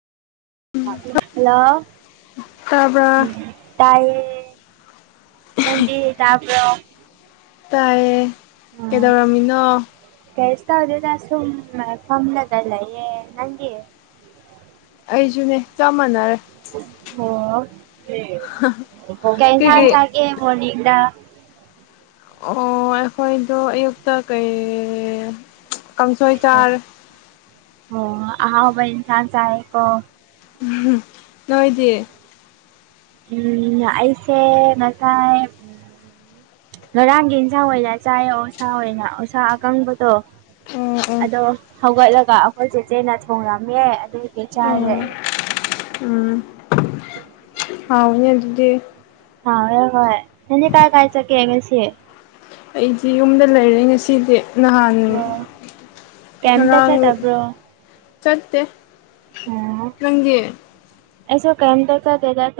hello ꯇꯥꯕ꯭ꯔꯥ ꯎꯝ ꯇꯥꯏꯌꯦ ꯅꯪꯗꯤ ꯇꯥꯕ꯭ꯔꯣ ꯇꯥꯏꯌꯦ ꯀꯩꯗꯧꯔꯝꯃꯤꯅꯣ ꯀꯩꯁ ꯇꯧꯗꯦꯗ ꯁꯨꯝ ꯐꯝꯂꯒ ꯂꯩꯌꯦ ꯅꯪꯗꯤ ꯑꯩꯁꯨꯅꯦ ꯆꯞ ꯃꯥꯟꯅꯔꯦ ꯑꯣ ꯀꯩ ꯏꯟꯁꯥꯡ ꯀꯩꯀꯩ ꯆꯥꯒꯦ ꯃꯣꯔꯅꯤꯡꯗ ꯑꯣ ꯑꯩꯈꯣꯏꯗꯣ ꯑꯌꯨꯛꯇ ꯀꯩ ꯀꯥꯡꯁꯣꯏ ꯆꯥꯔꯦ ꯑꯣ ꯑꯍꯥꯎꯕ ꯏꯟꯁꯥꯡ ꯆꯥꯏꯌꯦꯀꯣ [unintelligible] ꯅꯣꯏꯗꯤ ꯎꯝ ꯑꯩꯁꯦ ꯉꯁꯥꯏ ꯉꯔꯥꯡꯒꯤ ꯏꯟꯁꯥꯡ ꯑꯣꯏꯅ ꯆꯥꯏꯌꯦ ꯑꯣꯁꯥ ꯑꯣꯏꯅ ꯑꯣꯁꯥ ꯑꯀꯪꯕꯗꯣ ꯎꯝ ꯑꯗꯣ ꯍꯧꯒꯠꯂꯒ ꯑꯩꯈꯣꯏ ꯆꯦꯆꯦꯅ ꯊꯣꯡꯔꯝꯃꯦ ꯑꯗꯨꯒꯤ ꯆꯥꯢꯌꯦ ꯎꯝ ꯎꯝ [inaudible] ꯍꯥꯎꯅꯤ ꯑꯗꯨꯗꯤ ꯍꯥꯎꯔꯦ ꯍꯣꯏ ꯅꯪꯗꯤ ꯀꯥꯏ ꯀꯥꯢ ꯆꯠꯀꯦ ꯉꯁꯤ ꯑꯩꯗꯤ ꯌꯨꯝꯗ ꯂꯩꯔꯦ ꯉꯁꯤꯗꯤ ꯉꯍꯥꯟ ꯑꯣ ꯀꯩꯝꯇ ꯉꯔꯥꯡ ꯆꯠꯇꯕ꯭ꯔꯣ ꯆꯠꯇꯦ ꯅꯪꯗꯤ ꯑꯩꯁꯨ ꯀꯦꯝꯇ ꯆꯠꯇꯦꯗ [unintelligible]